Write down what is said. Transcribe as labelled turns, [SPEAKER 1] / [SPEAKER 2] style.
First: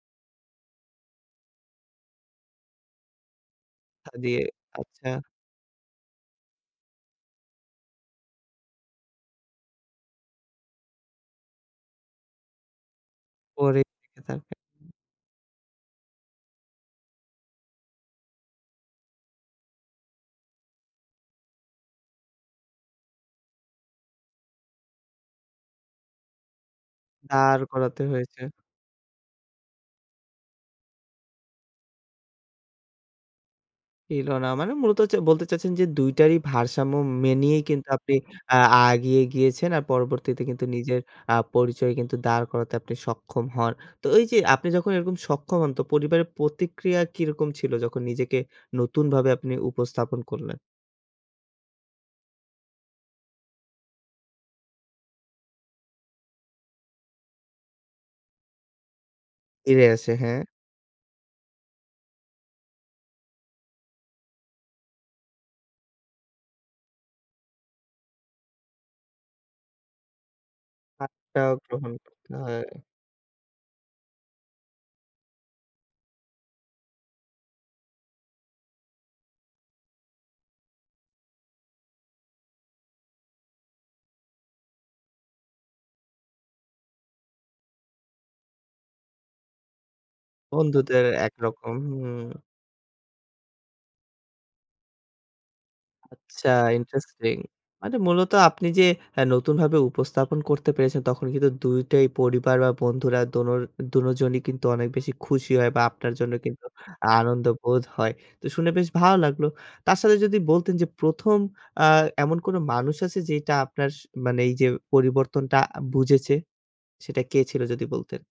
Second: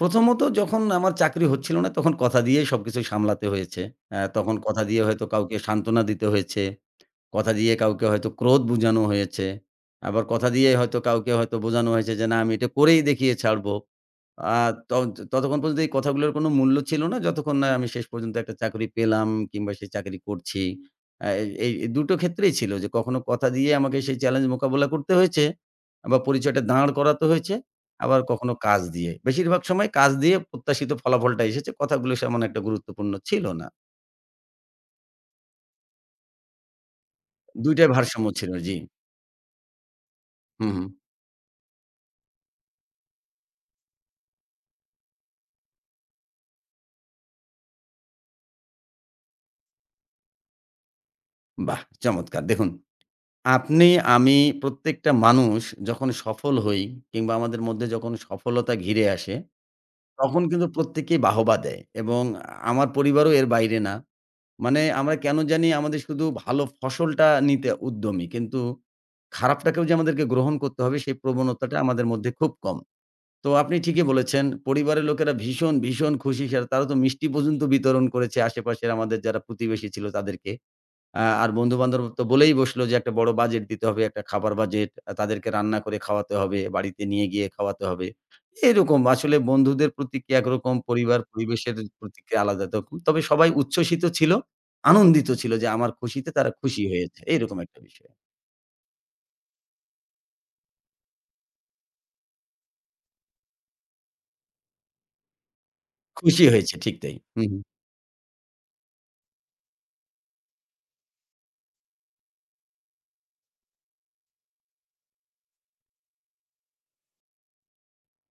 [SPEAKER 1] প্রথমত যখন আমার চাকরি হচ্ছিল না তখন কথা দিয়েই সবকিছু সামলাতে হয়েছে।
[SPEAKER 2] হ
[SPEAKER 1] আ
[SPEAKER 2] দিয়ে
[SPEAKER 1] তখন কথা দিয়ে
[SPEAKER 2] আচ্ছা।
[SPEAKER 1] হয়তো কাউকে সান্ত্বনা দিতে হয়েছে, কথা দিয়ে কাউকে হয়তো ক্রোধ বোঝানো হয়েছে, আবার কথা দিয়েই হয়তো কাউকে হয়তো বোঝানো হয়েছে যে না আমি এটা করেই দেখিয়ে ছাড়বো।
[SPEAKER 2] পরে থেকে থাকে,
[SPEAKER 1] আর
[SPEAKER 2] হু।
[SPEAKER 1] তন ততক্ষণ পর্যন্ত এই কথাগুলোর কোনো মূল্য ছিল না যতক্ষণ না আমি শেষ পর্যন্ত একটা চাকরি পেলাম কিংবা সে চাকরি করছি। আ এই এই দুটো ক্ষেত্রেই ছিল যে কখনো কথা দিয়ে আমাকে সেই চ্যালেঞ্জ মোকাবিলা করতে হয়েছে আ বা পরিচয়টা দাঁড় করাতে হয়েছে
[SPEAKER 2] দাঁড় করাতে
[SPEAKER 1] আবার
[SPEAKER 2] হয়েছে।
[SPEAKER 1] কখনো কাজ দিয়ে। বেশিরভাগ সময় কাজ দিয়ে প্রত্যাশিত ফলাফলটা এসেছে কথাগুলো তেমন একটা গুরুত্বপূর্ণ ছিল না।
[SPEAKER 2] এল না মানে মূলত হচ্ছে বলতে চাইছেন যে, ২ টারই ভারসাম্য মেনেই
[SPEAKER 1] ২
[SPEAKER 2] কিন্তু
[SPEAKER 1] টাই
[SPEAKER 2] আপনি
[SPEAKER 1] ভারসাম্য ছিল,
[SPEAKER 2] আ
[SPEAKER 1] জি।
[SPEAKER 2] আগিয়ে গিয়েছেন আর পরবর্তীতে কিন্তু
[SPEAKER 1] হুম, হুম।
[SPEAKER 2] নিজের আ পরিচয় কিন্তু দাঁড় করাতে আপনি সক্ষম হন। তো ওইযে আপনি যখন এরকম সক্ষম হন তো পরিবারের প্রতিক্রিয়া কিরকম ছিল যখন নিজেকে নতুনভাবে আপনি উপস্থাপন করলেন?
[SPEAKER 1] বাহ! চমৎকার দেখুন আপনি আমি প্রত্যেকটা মানুষ যখন সফল হই কিংবা আমাদের মধ্যে যখন সফলতা ঘিরে আসে
[SPEAKER 2] এরে আছে,
[SPEAKER 1] তখন
[SPEAKER 2] হ্যাঁ।
[SPEAKER 1] কিন্তু প্রত্যেকেই বাহবা দেয় এবং আমার পরিবারও এর বাইরে না। মানে আমরা কেনো জানি আমাদের শুধু ভালো ফসলটা নিতে উদ্যমী কিন্তু খারাপটাকেও যে আমাদেরকে গ্রহণ করতে হবে সেই
[SPEAKER 2] সাধটা
[SPEAKER 1] প্রবণতাটা
[SPEAKER 2] গ্রহণ
[SPEAKER 1] আমাদের মধ্যে
[SPEAKER 2] করতে
[SPEAKER 1] খুব
[SPEAKER 2] হয়।
[SPEAKER 1] কম। তো আপনি ঠিকই বলেছেন পরিবারের লোকেরা ভীষণ, ভীষণ খুশি সেটা তারা তো মিষ্টি পর্যন্ত বিতরণ করেছে আশেপাশের আমাদের যারা প্রতিবেশী ছিল তাদেরকে। আ আর বন্ধু-বান্ধব তো বলেই বসলো যে একটা বড় বাজেট দিতে হবে, একটা খাবার বাজেট তাদেরকে রান্না করে খাওয়াতে হবে, বাড়িতে নিয়ে গিয়ে খাওয়াতে হবে। এরকম আসলে বন্ধুদের প্রতিক্রিয়া একরকম
[SPEAKER 2] বন্ধুদের
[SPEAKER 1] পরিবার পরিবেশের
[SPEAKER 2] একরকম হুম।
[SPEAKER 1] প্রতিক্রিয়া আলাদা তখন। তবে সবাই উচ্ছ্বসিত ছিল আনন্দিত ছিল যে আমার খুশিতে
[SPEAKER 2] আচ্ছা,
[SPEAKER 1] তারা খুশি হয়ে হয়েছে
[SPEAKER 2] ইন্টারেস্টিং
[SPEAKER 1] এরকম একটা
[SPEAKER 2] মানে
[SPEAKER 1] বিষয়।
[SPEAKER 2] মূলত আপনি যে আ নতুনভাবে উপস্থাপন করতে পেরেছেন তখন কিন্তু ২ টাই পরিবার বা বন্ধুরা দোনো দোনোজনই কিন্তু অনেক বেশি খুশি হয় বা আপনার জন্য
[SPEAKER 1] খুশি
[SPEAKER 2] কিন্তু
[SPEAKER 1] হয়েছে ঠিক তাই হুম,
[SPEAKER 2] আনন্দ
[SPEAKER 1] হুম।
[SPEAKER 2] বোধ হয়, তো শুনে বেশ ভালো লাগলো। তার সাথে যদি বলতেন যে ১ম আ এমন কোনো মানুষ আছে যেটা আপনার স মানে এইযে পরিবর্তনটা বুঝেছে, সেটা কে ছিল যদি বলতেন?